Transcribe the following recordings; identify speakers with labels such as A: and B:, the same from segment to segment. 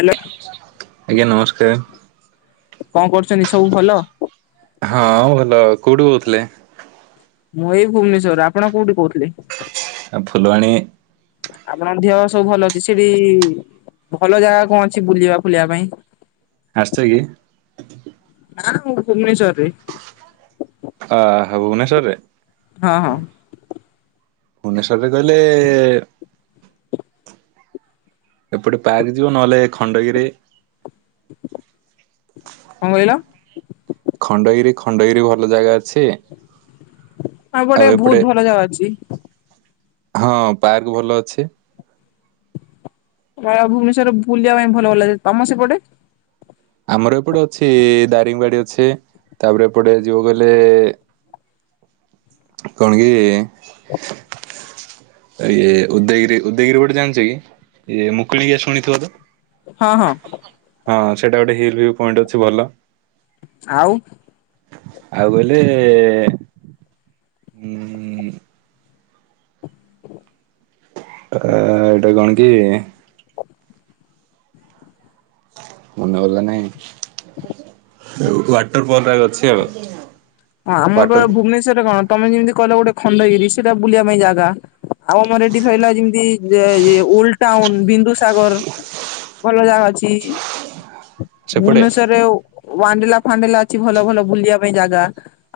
A: ହେଲା।
B: ଆଜ୍ଞା ନମସ୍କାର।
A: କଣ କରୁଛନ୍ତି ସବୁ ଭଲ?
B: ହଁ ଭଲ ଆଉ କୋଉଠୁ କହୁଥିଲେ?
A: ମୁଁ ଏଇ ଭୁବନେଶ୍ୱର ରୁ ଆପଣ କୋଉଠି କହୁଥିଲେ?
B: ଆ ଫୁଲବାଣୀ
A: ଆପଣଙ୍କ ଦେହ ସବୁ ଭଲ ଅଛି ସେଠି ଭଲ ଜାଗା କଣ ଅଛି ବୁଲିବା ଫୁଲିବା ପାଇଁ?
B: ଆସିଛକି?
A: ନା ମୁଁ ଭୁବନେଶ୍ୱର ରେ
B: ଆ ହେ ଭୁବନେଶ୍ୱରରେ?
A: ହଁ ହଁ।
B: ଭୁବନେଶ୍ଵରରେ କହିଲେ ଏପଟେ ପାର୍କ ଯିବ ନହେଲେ ଖଣ୍ଡଗିରି।
A: କଣ କହିଲ?
B: ଖଣ୍ଡଗିରି ଖଣ୍ଡଗିରି ଭଲ ଜାଗା ଅଛି।
A: ଗୋଟେ
B: ଆଉ
A: ବହୁତ
B: ଏପଟେ
A: ଭଲ ଜାଗା ଅଛି
B: ହଁ ପାର୍କବି ଭଲ ଅଛି।
A: ଅ ଭୁବନେଶ୍ୱର ବୁଲିବା ପାଇଁ ଭଲ ଭଲ ଲାଗେ ତମ ସେପଟେ?
B: ଆମର ଏପଟେ ଅଛି ଦାରିଙ୍ଗିବାଡ଼ି ଅଛି ତାପରେ ଏପଟେ ଯିବାକୁ ଗଲେ କଣକି ଇଏ ଉଦୟଗିରି ଉଦୟଗିରି ଗୋଟେ ଜାଣିଚକି ଇଏ ମୁକୁଣିକି ଶୁଣିଥିବତ?
A: ହଁ ହଁ।
B: ହଁ ସେଇଟା ଗୋଟେ ହିଲ୍ଭୁ ପଏଣ୍ଟ ଅଛି ଭଲ।
A: ଆଉ?
B: ଆଉ ଗଲେ ଉ
A: [inaudible]
B: ଅ ଏଟା କଣକି ମନେ ଗଲା ନାଇଁ ୱାଟର ଫୁଲ୍ ଅଛି ଆଉ।
A: ହଁ ଆମର
B: ୱାଟର
A: ଭୁବନେଶ୍ରରେ କଣ ତମେ ଯେମିତି କହିଲ ଗୋଟେ ଖଣ୍ଡଗିରି ସେଇଟା ବୁଲିବା ପାଇଁ ଜାଗା ଆଉ ଆମର ଏଠି ରହିଲା ଯେମିତି ଓଲ୍ ଟାଉନ୍ ବିନ୍ଦୁସାଗର ଭଲ ଜାଗା ଅଛି।
B: ସେପଟେ
A: ଭୁବନେଶ୍ୱରରେ ୱାଣ୍ଡେଲା ଫାଣ୍ଡେଲା ଅଛି ଭଲ ଭଲ ବୁଲିବା ପାଇଁ ଜାଗା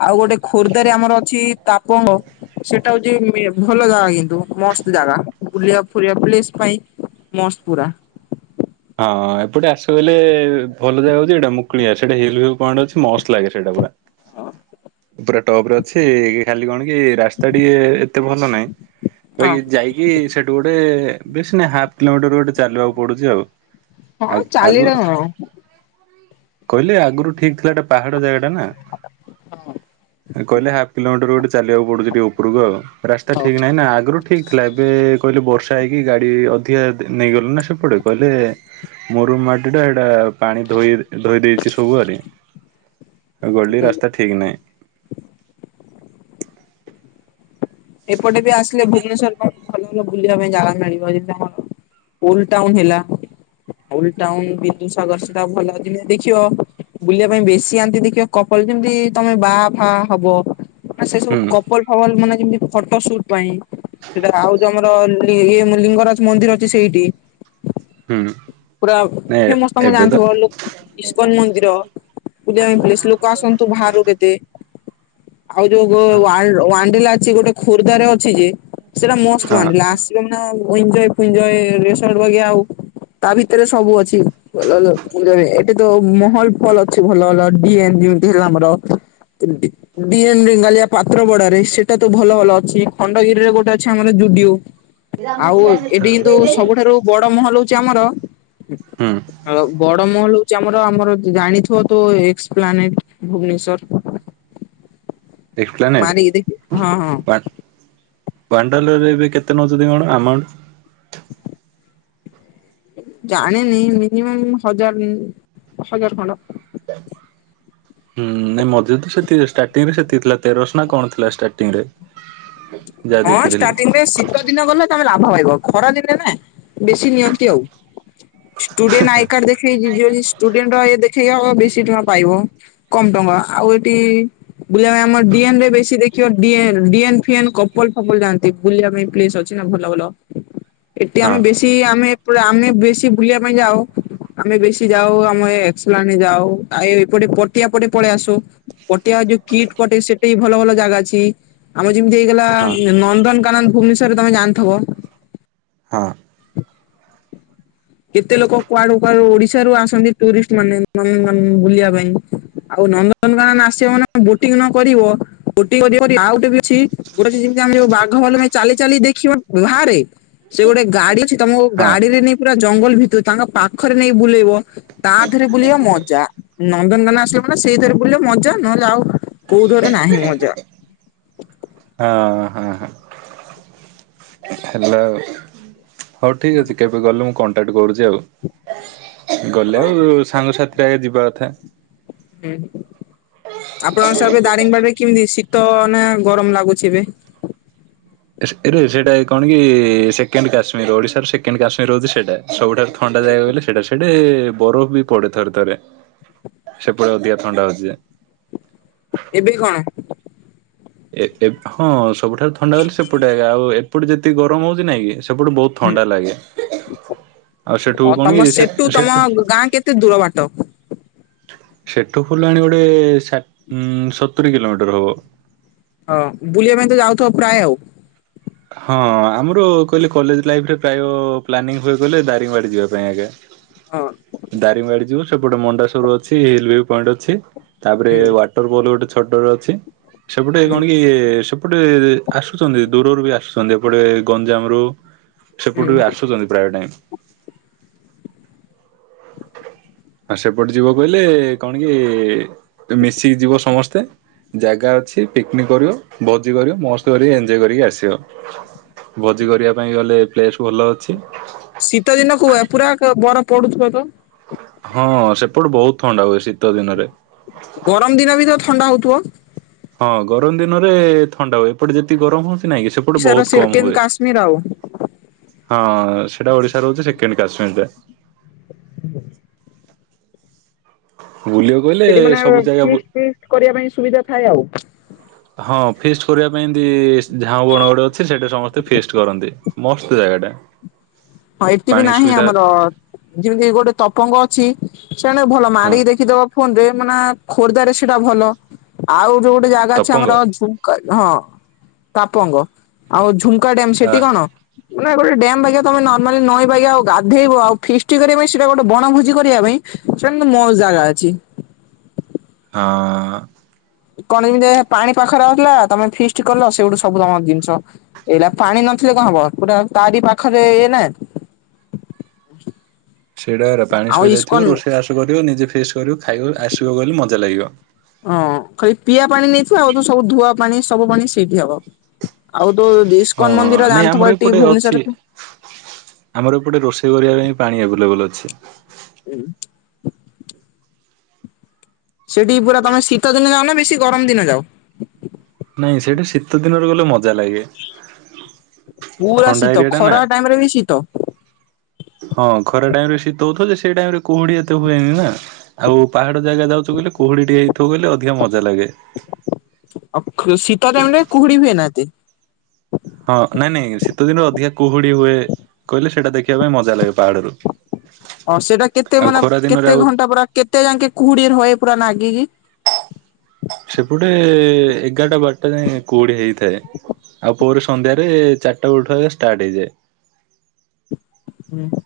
A: ଆଉ ଗୋଟେ ଖୋର୍ଦ୍ଧାରେ ଆମର ଅଛି ତାପଙ୍ଗ ସେଟା ହଉଚି ଭଲ ଜାଗା କିନ୍ତୁ ମସ୍ତ ଜାଗା ବୁଲିବା ଫୁଲିବା ପ୍ଲେସ୍ ପାଇଁ ମସ୍ତ ପୁରା।
B: ହଁ ଏପଟେ ଆସୁ ଗଲେ ଭଲ ଜାଗା ହଉଚି ଏଇଟା ମୁକୁଳିଆ ସେଟା ହିଲଭ ପଏଣ୍ଟ ଅଛି ମସ୍ତ ଲାଗେ ସେଇଟା ପୁରା।
A: ହଁ।
B: ଏପୁରା ଟପରେ ଅଛି ଖାଲି କଣକି ରାସ୍ତା ଟିକେ ଏତେ ଭଲ ନାହିଁ
A: ହଁ
B: ବାକି ଯାଇକି ସେଠୁ ଗୋଟେ ବେଶୀ ନାହିଁ ହାଫ୍ କିଲୋମିଟର୍ ଗୋଟେ ଚାଲିବାକୁ ପଡ଼ୁଚି ଆଉ। ଆ
A: ହଁ ଚାଲିଲେ
B: ଆଗରୁ
A: କଣ ହଁ
B: କହିଲେ ଆଗରୁ ଠିକ୍ ଥିଲା ଏଟା ପାହାଡ଼ ଜାଗା ନା କହିଲେ ହାଫ୍ କିଲୋମିଟର୍ ଗୋଟେ ଚାଲିବାକୁ ପଡ଼ୁଚି ଟିକେ ଉପରକୁ ଆଉ। ରାସ୍ତା
A: ହଉ।
B: ଠିକ୍ ନାହିଁନା ଆଗରୁ ଠିକ୍ ଥିଲା ଏବେ କହିଲେ ବର୍ଷା ହେଇକି ଗାଡ଼ି ଅଧିକା ନେଇଗଲେନା ସେପଟେ କଇଲେ ମହରମ୍ ମାଟିଟା ଏଇଟା ପାଣି ଧୋଇ ଧୋଇ ଦେଇଚି ସବୁଆରେ ଗଲି ରାସ୍ତା ଠିକ୍ ନାହିଁ।
A: ଏପଟେବି ଆସିଲେ ଭୁବନେଶ୍୍ୱର ଭଲ ଭଲ ବୁଲିବା ପାଇଁ ଜାଗା ମିଳିବ ଯଦି ତାଙ୍କର ଓଲ୍ ଟାଉନ୍ ହେଲା ଓଲ୍ ଟାଉନ୍ ବିନ୍ଦୁସାଗର ସେଟା ଭଲ ଦିନେ ଦେଖିବ। ବୁଲିବା ପାଇଁ ବେଶୀ ଆନ୍ତି ଦେଖିବ କପଲ୍ ଯେମିତି ତମେ ବା ଫା ହବ। ନା ସେସବୁ
B: ହୁଁ
A: କପଲ୍ ଫପଲ୍ ମାନେ ଯେମିତି ଫଟୋ ସୁଟ୍ ପାଇଁ ସେଟା ଆଉ ଯୋଉ ଆମର ଇଏ ଲିଙ୍ଗରାଜ ମନ୍ଦିର ଅଛି ସେଇଠି
B: ହୁଁ।
A: ପୁରା
B: ନାଇଁ
A: ଫେମସ୍ ତମେ
B: ଏବେ ତ
A: ଜାଣିଥିବ ଇସ୍କନ୍ ମନ୍ଦିର ବୁଲିବା ପାଇଁ ପ୍ଲେସ୍ ଲୋକ ଆସନ୍ତୁ ବାହାରୁ କେତେ। ଆଉ ଯୋଉ ୱ ୱଡିଲା ଅଛି ଗୋଟେ ଖୋର୍ଦ୍ଧରେ ଅଛି ଯେ ସେଇଟା ମସ୍ତ
B: ହଁ
A: ୱଡିଲା ଆସିବ ଏଞ୍ଜୟ୍ ଫେଞ୍ଜୟ ରେସଣ୍ତ୍ ବେଗ ଆଉ ତା ଭିତରେ ସବୁ ଅଛି ଭଲ ଭଲ ଏଠେତ ମହଲ ଫଲ୍ ଅଛି ଭଲ ଭଲ ନ ଯେମତି ହେଲା ଆମର ସେମିତି। ଡି ଏମ ରେଙ୍ଗାଲିଆ ପାତ୍ର ବାଡ଼ାରେ ସେଇଟାତ ଭଲ ଭଲ ଅଛି ଖଣ୍ଡଗିରିରେ ଗୋଟେ ଅଛି ଆମର ଜୁଡିଓ। ଆଉ ଏଠି କିନ୍ତୁ ସବୁଠାରୁ ବଡ଼ ମହଲ ହଉଚି ଆମର
B: ହୁଁ।
A: ହ ବଡ଼ ମହଲ ହଉଚି ଆମର ଆମର ଜାଣିଥିବତ ଏକ୍ସପ୍ଲାନେଟ ଭୁବନେଶ୍ଵର?
B: ଏକ୍ସପ୍ଲାନେଟ୍
A: ମାରିକି ଦେଖି ହଁ ହଁ।
B: [unintelligible] ୱାଣ୍ଡାଲରେ ଏବେ କେତେ ନେଉଛନ୍ତି କଣ ଆମାଉଣ୍ଟ?
A: ଜାଣିନି ମିନିମମ୍ ହଜାର ହଜାର ଖଣ୍ଡ।
B: ହୁଁ ନାଇଁ ମଝିରେ ତ ସେ ଷ୍ଟାର୍ଟିଂ ରେ ତ ସେତିକ ଥିଲା ତେରସ ନା କଣ ଥିଲା ଷ୍ଟାର୍ଟିଂ ରେ। ହୁଁ
A: ହଁ ଷ୍ଟାର୍ଟିଂରେ ଶୀତ ଦିନ ଗଲେ ତମେ ଲାଭ ପାଇଇବ ଖରା ଦିନେ ନା ବେଶୀ ନିଅନ୍ତି ଆଉ। ଷ୍ଟୁଡେଣ୍ଟ ଆଇ କାର୍ଡ ଦେଖେଇ ଯିବ ଷ୍ଟୁଡେଣ୍ଟ ଦେଖେଇକି ଆ ବେଶୀ ଟଙ୍କା ପାଇବ। କମ ଟଙ୍କା ଆଉ ଏଟି ବୁଲ ଆମ ଡିଏନ ରେ ବେଶୀ ଦେଖିବ ଡିଏନ ଫିଏନ କପଲ ଫପଲ ଯାଆନ୍ତି ବୁଲିବା ପାଇଁ ପ୍ଲେସ୍ ଅଛି ନା ଭଲ ଭଲ। ଏଠି
B: ହଁ
A: ଆମେ ବେଶୀ ଆମେ ପୁରା ଆମେ ବେଶୀ ବୁଲିବା ପାଇଁ ଯାଉ ଆମେ ବେଶୀ ଯାଉ ଆମେ ଏକସଲା ଯାଉ ଆ ଏପଟେ ପଟିଆ ପଟେ ପଳେଇ ଆସୁ। ପଟିଆ ଯୋଉ କିଟ୍ ପଟେ ସେଟା ବି ଭଲ ଭଲ ଜାଗା ଅଛି ଆମର ଯେମିତି ହେଇଗଲା
B: ହଁ
A: ନନ୍ଦନକାନନ ଭୁବନେଶ୍ଵର ରେ ତମେ ଜାଣିଥିବ?
B: ହଁ।
A: କେତେ ଲୋକ କୁଆଡୁ କୁଆଡୁ ଓଡ଼ିଶାରୁ ଆସନ୍ତି ଟୁରିଷ୍ଟ ମାନେ ନନ୍ଦନକାନନ ବୁଲିବା ପାଇଁ। ଆଉ ନନ୍ଦନକାନ ଆସିବ ନା ବୋଟିଂ ନ କରିବ ବୋଟିଂ ଆଉ ଗୋଟେ ଅଛି ଗୋଟେ ସେ ଯେମିତି ଆମେ ଯୋଉ ବାଘ ଭାଲୁ ଅଛି ଚାଲି ଚାଲି ଦେଖିବ ବାହାରେ ସେ ଗୋଟେ ଗାଡି ଅଛି ତମ
B: ହଁ
A: ଗାଡିରେ ନେଇ ପୁରା ଜଙ୍ଗଲ ଭିତରୁ ତାଙ୍କ ପାଖରେ ନେଇ ବୁଲେଇବ ତାଥିରେ ବୁଲିବ ମଜା। ନନ୍ଦନକାନ ଆସିବ ମାନେ ସେଇ ରେ ବୁଲିଲେ ମଜା ନହେଲେ ଆଉ କୋଉ ରେ ନାହିଁ ମଜା।
B: ହଁ ହଁ ହଁ। ହେଲା ହଉ ଠିକ ଅଛି କେବେ ଗଲେ ମୁଁ କଣ୍ଟାକ୍ଟ କରୁଛି। ଯାଉ ଗଲେ
A: ହଁ।
B: ଆଉ ସାଙ୍ଗସାଥିରେ ଆଗେ ଯିବା କଥା
A: ହୁଁ ଆପଣଙ୍କ ସାର୍ ଏବେ ଦାରିଙ୍ଗବାଡ଼ିରେ କେମିତି ଶୀତ ନା ଗରମ ଲାଗୁଛି ଏବେ?
B: ଏରେ ସେଇଟା କଣ କି ସେକେଣ୍ଡ କାଶ୍ମୀର ଓଡ଼ିଶାର ସେକେଣ୍ଡ କାଶ୍ମୀର ହଉଛି ସେଇଟା। ସବୁଠାରୁ ଥଣ୍ଡା ଜାଗା ବୋଲେ ସେଟା [unintelligible] ସେଠେ ବରଫ ବି ପଡେ ଥରେ ଥରେ ସେପଟେ ଅଧିକା ଥଣ୍ଡା ହଉଛି ଯେ
A: ଏବେ କଣ
B: ଏ ଏ ହଁ ସବୁଠାରୁ ଥଣ୍ଡା ଗଲେ ସେପଟେ ଏକା ଆଉ ଏପଟେ ଯେତିକି ଗରମ ହଉଛି ନାଇଁ କି? ସେପଟୁ ବହୁତ
A: ହୁଁ।
B: ଥଣ୍ଡା ଲାଗେ ଆଉ ସେଠୁ
A: ଅ
B: କଣ
A: ତମ
B: କି
A: ସେଠୁ ତମ
B: ସେଠ
A: ଗାଁ କେତେ ଦୂର ବାଟ।
B: ସେଠୁ ଫୁଲବାଣୀ ଗୋଟେ ଉ ସା ସତୁରି କିଲୋମିଟର ହବ।
A: ହଁ ବୁଲିବା ପାଇଁ ତ ଯାଉଥିବ ପ୍ରାୟ ଆଉ।
B: ହଁ ଆମର କହିଲେ କଲେଜ ଲାଇଫରେ ପ୍ରାୟ ପ୍ଲାନିଂ ହୁଏ କହିଲେ ଦାରିଙ୍ଗବାଡି ଯିବା ପାଇଁ ଆଜ୍ଞା।
A: ହଁ
B: ଦାରିଙ୍ଗବାଡ଼ି ଯିବୁ ସେପଟେ ମଣ୍ଡା ସୋର ଅଛି ହିଲ ଭ ପଏଣ୍ଟ ଅଛି ତାପରେ
A: ହୁଁ
B: ଛ ଗୋଟେ ଛୋଟରେ ଅଛି ସେପଟେ
A: ହୁଁ
B: କଣ କି ସେପଟେ ଆସୁଛନ୍ତି ଦୂରରୁ ବି ଆ ଆସୁଛନ୍ତି ଏପଟେ ଗଞ୍ଜାମ ରୁ ସେପଟେ ବି
A: ହୁଁ।
B: ଆସୁଛନ୍ତି ପ୍ରାୟ ଟାଇମ। ଆଉ ସେପଟେ ଯିବ କହିଲେ କଣ କି ମିଶିକି ଯିବ ସମସ୍ତେ। ଜାଗା ଅଛି ପିକନିକ୍ କରିବ ଭୋଜି କରିବ ମସ୍ତ କରିକି ଏଞ୍ଜୟ କରିକି ଆସିବ। ଭୋଜି କରିବା ପାଇଁ ଗଲେ ପ୍ଲେସ ଭଲ ଅଛି।
A: ଶୀତ ଦିନ କୁହ ପୁରା ବରଫ ପଡୁଥିବ ତ?
B: ହଁ ସେପଟେ ବହୁତ ଥଣ୍ଡା ହୁଏ ଶୀତ ଦିନରେ।
A: ଗରମ ଦିନ ବି ତ ଥଣ୍ଡା ହଉଥିବ?
B: ହଁ ଗରମ ଦିନରେ ଥଣ୍ଡା ହୁଏ। ଏପଟେ ଯେତିିକି ଗରମ ହଉଛି ନାଇଁ କି ସେ
A: ଚର ସିଫ୍ଟିନି କଶ୍ମୀ ରାଉ।
B: ହଁ ସେଇଟା ଓଡିଶାର ହଉଛି ସେକେଣ୍ଡ କାଶ୍ମୀରି ଟା।
A: ହ
B: ବୁଲି ଆକୁ
A: ସେଠି ମାନେ ଫିଷ୍ଟି ଫିଷ୍ଟୀ କରିବା ପାଇଁ ସୁବିଧା ଥାଏ ଆଉ।
B: ହଁ ଫିଷ୍ଟି କରିବା ପାଇଁ ଏମିତି ଝାଁଉ ବଣ ଗୋଟେ ଅଛି ସେଇଟା ସମସ୍ତେ ଫିଷ୍ଟି କରନ୍ତି। ମସ୍ତ ଜାଗା ଟା।
A: ହଁ ଏଠି ବି ନାହିଁ ଆମର ଯେମିତି ଗୋଟେ ତପଙ୍ଗ ଅ ଅଛି ସେଣେ ଭଲ
B: ହଁ
A: ମାରିକି ଦେଖିଦବ ଫୋନ ରେ ମାନେ ଖୋର୍ଦ୍ଧାରେ ସେଟା ଭଲ ଆଉ ଯୋଉ ଗୋଟେ ଜାଗା ଅଛି
B: ତପଙ୍ଗ
A: ଆମର ଝୁ ହଁ ତାପଙ୍ଗ ଆଉ ଝୁମ୍କା ଡ୍ୟମ୍
B: ଆ
A: ସେଠି କଣ? ମାନେ ଗୋଟେ ଡ୍ୟମ ବାଗିଆ ତମେ ନ ମାନେ ନଈବାଗ୍ୟ ଆଉ ଗାଧେଇବ ଆଉ ଫିଷ୍ଟି କରିବା ପାଇଁ ସେଇଟା ଗୋଟେ ବଣଭୋଜି କରିବା ପାଇଁ ସେଇଟା କିନ୍ତୁ ମସ୍ତ୍ ଜାଗା ଅଛି।
B: ହଁ।
A: କଣ ଏମିତିଆ ପାଣି ପାଖରେ ଆସିଲା ତମେ ଫିଷ୍ଟ କଲ ସେଠୁ ସବୁ ତମର ଜିନିଷ ଏଇଲା ପାଣି ନଥିଲେ କଣ ହବ ପୁରା ତାରି ପାଖରେ ଇଏ ନା [unintelligible]
B: ସେଇଟା ପରା ପାଣି
A: ଆଉ
B: ସୁବିଧା ଥିବ
A: ଇସ୍କନ
B: ରୋଷେଇ ବାସ କରିବ ନିଜେ ଫିଷ୍ଟ୍ କରିବୁ ଖାଇ ଆସିବକୁ ବଲେ ମଜା ଲାଗିବ।
A: ହଁ ଖାଲି ପିଆ ପାଣି ନେଇଥିବ ଆଉ ତ ସବୁ ଧୁଆ ପାଣି ସବୁ ପାଣି ସେଇଠି ହବ। ଆଉ ଦୋ ଇସ୍କନ
B: ହଁ
A: ମନ୍ଦିର
B: ନାଇଁ ଆମର
A: ଜାଣିଥିବ ଏଠି
B: ଏପଟେ
A: ଭୁବନେଶ୍ଵରରେ
B: ଅଛି
A: କୁ
B: ଆମର ଏପଟେ ରୋଷେଇ କରିବା ପାଇଁ ପାଣି ଏଭେଲେବୁଲୁ ଅଛି।
A: ହୁଁ। ସେଠି ପୁରା ତମେ ଶୀତ ଦିନେ ଯାଉ ନା ବେଶୀ ଗରମ ଦିନ ଯାଅ?
B: ନାଇଁ ସେଇଠି ଶୀତ ଦିନରେ ଗଲେ ମଜା ଲାଗେ।
A: ପୁରା
B: ଥଣ୍ଡା
A: ଶୀତ
B: ଏରିଆ ଟା ନା
A: ଖରା ଟାଇମ ରେ ବି ଶୀତ?
B: ହଁ ଖରା ଟାଇମ ରେ ସୀତ ହେଉଥିବ ଯେ ସେଇ ଟାଇମ ରେ କୁହୁଡି ଏତେ ହୁଏନି ନା? ଆଉ ପାହାଡ ଜାଗା ଯାଉଚୁ ବଲେ କୁହୁଡି ଟିକେ ହେଇଥିବ ବଲେ ଅଧିକା ମଜା ଲାଗେ।
A: ଆ ଖୁଁ ଶୀତ ଟାଇମ ରେ କୁହୁଡି ହୁଏନା ଏତେ?
B: ହଁ ନାଇଁ ନାଇଁ ଶୀତ ଦିନରେ ଅଧିକା କୁହୁଡି ହୁଏ କହିଲେ ସେଇଟା ଦେଖିବା ପାଇଁ ମଜା ଲାଗେ ପାହାଡରୁ
A: ହଁ ସେଟା କେତେ
B: ଆଉ
A: ମାନେ
B: ଖରା ଦିନରେ
A: କେତେ
B: ଆଉ
A: ଘଣ୍ଟା ପୁରା କେତେ ଜାଙ୍କେ କୁହୁଡି ରହେ ପୁରା ନାଗିକି?
B: ସେପଟେ ଏଗାରଟା ବାରଟା ଯାଏ କୋଡ଼ିଏ ହେଇଥାଏ। ଆଉ ପରେ ସନ୍ଧ୍ୟାରେ ଚାରିଟା ବୋଳେଠୁ ଷ୍ଟାର୍ଟ ହେଇଯାଏ।
A: ହୁଁ।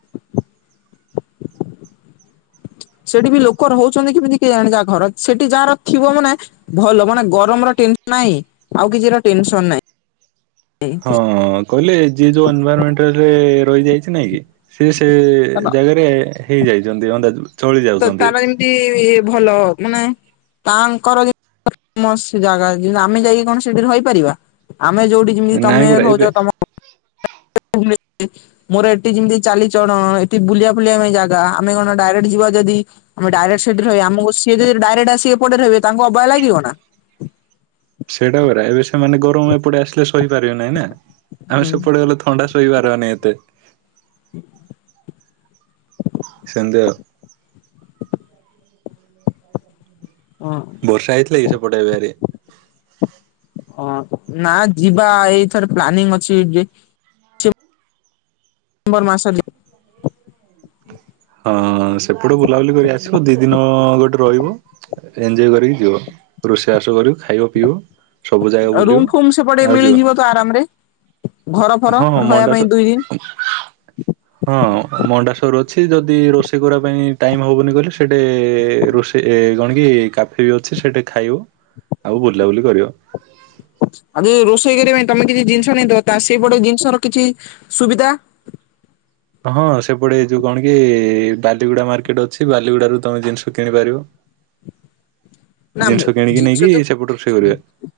A: ସେଠି ବି ଲୋକ ରହୁଛନ୍ତି କେମିତି କେଜାଣ ଯାହା ଘର ସେଠି ଯାହାର ଥିବ ମାନେ ଭଲ ମାନେ ଗରମ ର ଟେନସ ନାହିଁ ଆଉ କିଛିର ଟେନସନ ନାହିଁ।
B: ହଁ କହିଲେ ଯିଏ ଯୋଉ ଏନଭରମେଣ୍ଟରେ ରହିଯାଇଛି ନାଇଁ କି? ସେ ସେ ଜାଗାରେ ହେଇଯାଇଛନ୍ତି ଅନ୍ଦାଜ ଚଳି
A: ତ
B: ଯାଉଛନ୍ତି।
A: ତାର ଏମିତି ଭଲ ମାନେ ତାଙ୍କର ମସ୍ତ ଜାଗା ଅଛି ଯେ ଆମେ ଯାଇକି କଣ ସେଠି ରହିପାରିବା ଆମେ ଯୋଉଠି ଯେମିତି
B: ନାଇଁ
A: ତମେ
B: ପରା ଏବେ
A: ହଉଛ ତମ [unintelligible] ମୋର ଏଠି ଯେମିତି ଚାଲି ଚଳନ ଏଠି ବୁଲିବା ଫୁଲିବା ପାଇଁ ଜାଗା ଆମେ କଣ ଡାଇରେକ୍ଟ ଯିବା ଯଦି ଆମେ ଡାଇକ୍ଟ ସେଠି ରହିବା ଆମକୁ ସିଏ ଯଦି ଡାଇରେକକ୍ଟ ଆସି ଏପଟେ ରହିବେ ତାଙ୍କୁ ଅବାଗ୍ୟ ଲାଗିବ ନା।
B: ସେଇଟା ପରା ଏବେ ସେମାନେ ଗରମ ଏପଟେ ଆସିଲେ ସହିପାରିବେ ନହିଁ ନା ଆମେ
A: ହୁଁ।
B: ସେପଟେ ଗଲେ ତ ଥଣ୍ଡା ସାହିପାରିବା ନାଇଁ ଏତେ। ସେମିତି ଆଉ।
A: ହଁ
B: ବର୍ଷା ହେଇଥିଲା କି ସେପଟେ ଏରିଆ ରେ।
A: ହଁ ନା ଯିବା ଏଇଥର ପ୍ଲାନିଂ ଅଛି ଯେ ମ୍ବର ମାସରେ ଯେ
B: ହଁ ସେପଟେ ବୁଲାବୁଲି କରିକି ଆସିବ ଦି ଦିନ ଗୋଟେ ରହିବ ଏଞ୍ଜୟ କରିକି ଯିବ। ରୋଷେଇବାସ କରିବ ଖାଇବ ପିଇ ବ ସବୁ ଜାଗା
A: ରୁମ୍
B: ବୁଲିବ
A: ଫୁମ୍ ସେପଟେ
B: ଆଉ ଯିବ।
A: ମିଳିଯିବ ତ ଆରାମ ରେ ଘର ଫର
B: ହଁ
A: ରହିବା
B: ମଣ୍ଡା
A: ପାଇଁ
B: ସ
A: ଦୁଇ ଦିନ।
B: ହଁ ମଣ୍ଡାସର ଅଛି ଯଦି ରୋଷେଇ କରିବା ପାଇଁ ଟାଇମ ହବନି କହିଲେ ସେ ହେଟି ରୋଷେଇ ଏ କଣ କି କା ଫି ଅଛି ସେଇଠି ଖାଇବ ଆଉ ବୁଲାବୁଲି କରିବ।
A: ଆଉ ଯଦି ରୋଷେଇ କରିବା ପାଇଁ ତମେ କିଛି ଜିନିଷ ନେଇଥିବ ତା ସେଇପଟ ଜିନିଷର କିଛି ସୁବିଧା?
B: ହଁ ସେପଟେ ଏଇ ଯୋଉ କଣ କି ବାଲିଗୁଡ଼ା ମାର୍କେଟ ଅଛି ବାଲିଗୁଡ଼ା ରୁ ତମେ ଜିନିଷ କିଣିପାରିବ।
A: ନା
B: ଜିନିଷ
A: ମୁଁ
B: କିଣିକି ନେଇକି
A: ଜିନିଷ ତ
B: ସେପଟୁ ରୋଷେଇ କରିବା
A: [unintelligible]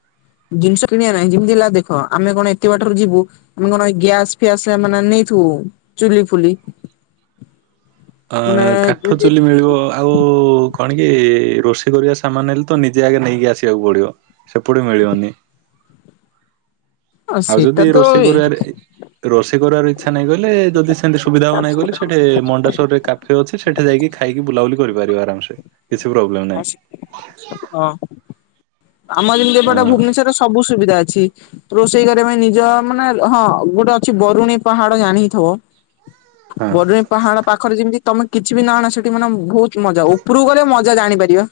A: ଜିନିଷ କିଣିବା ନାହିଁ ଯେମିତି ହେଲା ଦେଖ ଆମେ କଣ ଏତେ ବାଟରୁ ଯିବୁ। ଆମେ କଣ ଗ୍ୟାସ ଫ୍ୟାସ ଏ ମାନେ ନେଇଥିବୁ ଚୁଲି ଫୁଲି। ମାନେ
B: ଆଁ କାଠ ଚୁଲି ମିଳିବ ଆ ଆଉ କଣ କି ରୋଷେଇ କରିବା ସାମାନ ହେଲେ ତ ନିଜେ ଆଗେ ନେଇକି ଆସିବାକୁ ପଡ଼ିବ। ସେପଟେ ମିଳିବନି।
A: ଆ
B: ଆଉ
A: ସେଇଟା
B: ଯଦି
A: ତ
B: ରୋଷେଇ
A: ଏ
B: କରିବାରେ ରୋଷେଇ କରିବାର ଇଚ୍ଛା ନାଇଁ କହିଲେ ଯଦି ସେମିତି ସୁବିଧା ହବ ନାଇଁ ଗଲେ ସେଇଠି ମଣ୍ଡାସୋରରେ କା ଫେ ଅଛି ସେଠେ ଯାଇକି ଖାଇକି ବୁଲାବୁଲି କରିପାରିବ ଆରାମ ସେ କିଛି ପ୍ରୋବ୍ଲେମ ନାହିଁ।
A: ହଁ ଆମର ଯେମିତି ଏପଟେ
B: ହଁ
A: ଭୁବନେଶ୍ଵରରେ ସବୁ ସୁବିଧା ଅଛି। ରୋଷେଇ କରିବା ପାଇଁ ନିଜ ମାନେ ହଁ ଗୋଟେ ଅଛି ବରୁଣୀ ପାହାଡ଼ ଜାଣିିଥିବ।
B: ହଁ
A: ବରୁଣି ପାହାଡ଼ ପାଖରେ ଯେମିତି ତମେ କିଛି ବି ନା ଆଣ ସେଠି ମାନେ ବୋହୁତ ମଜା ଉପରକୁ ଗଲେ ମଜା ଜାଣିପାରିବ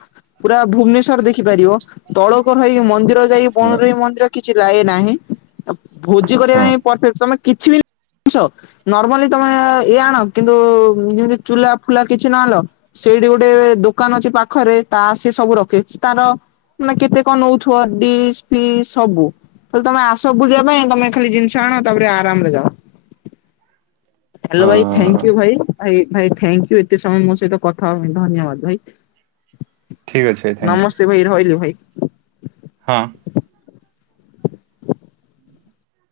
A: ପୁରା ଭୁବନେଶ୍ୱର ଦେଖିପାରିବ ତଳକର ହେଇ ଯୋଉ ମ ନ୍ଦିର ଯାଇକି
B: ହଁ
A: [unintelligible] ମନ୍ଦିର କିଛି ଲାଏ ନାହିଁ ଆ ଭୋଜି କରିବା
B: ହଁ
A: ପାଇଁ ପରଫେକ୍ଟ ତେ କିଛି ବି ସ ନର୍ମାଲି ତମେ ଇଏ ଆଣ କିନ୍ତୁ ଯେମିତି ଚୁଲା ଫୁଲା କିଛି ନ ଆଣିଲ ସେଇଠି ଗୋଟେ ଦୋକାନ ଅଛି ପାଖରେ ତା ସିଏ ସବୁ ରଖିଛି ତାର ମାନେ କେତେ କଣ ନଉଥିବ ଡିସ୍ ପିସ୍ ସବୁ। ଖାଲି ତମେ ଆସ ବୁଲିବା ପାଇଁ ତମେ ଖାଲି ଜିନିଷ ଆଣ ତାପରେ ଆରାମରେ ଯାଅ। ହାଲୋ ଭାଇ ଥାଙ୍କ୍
B: ହଁ
A: ୟୁ ଭାଇ ଭାଇ ଭାଇ ଥାଙ୍କ୍ ୟୁ ଏତେ ସମୟ ମୋ ସହିତ କଥା ହବା ପାଇଁ ଧନ୍ୟବାଦ ଭାଇ।
B: ଠିକ୍ ଅଛି ବି ଥ୍ୟାଙ୍କ୍ ୟୁ।
A: [unintelligible] ରହିଲି ଭାଇ।
B: ହଁ।
A: [inaudible]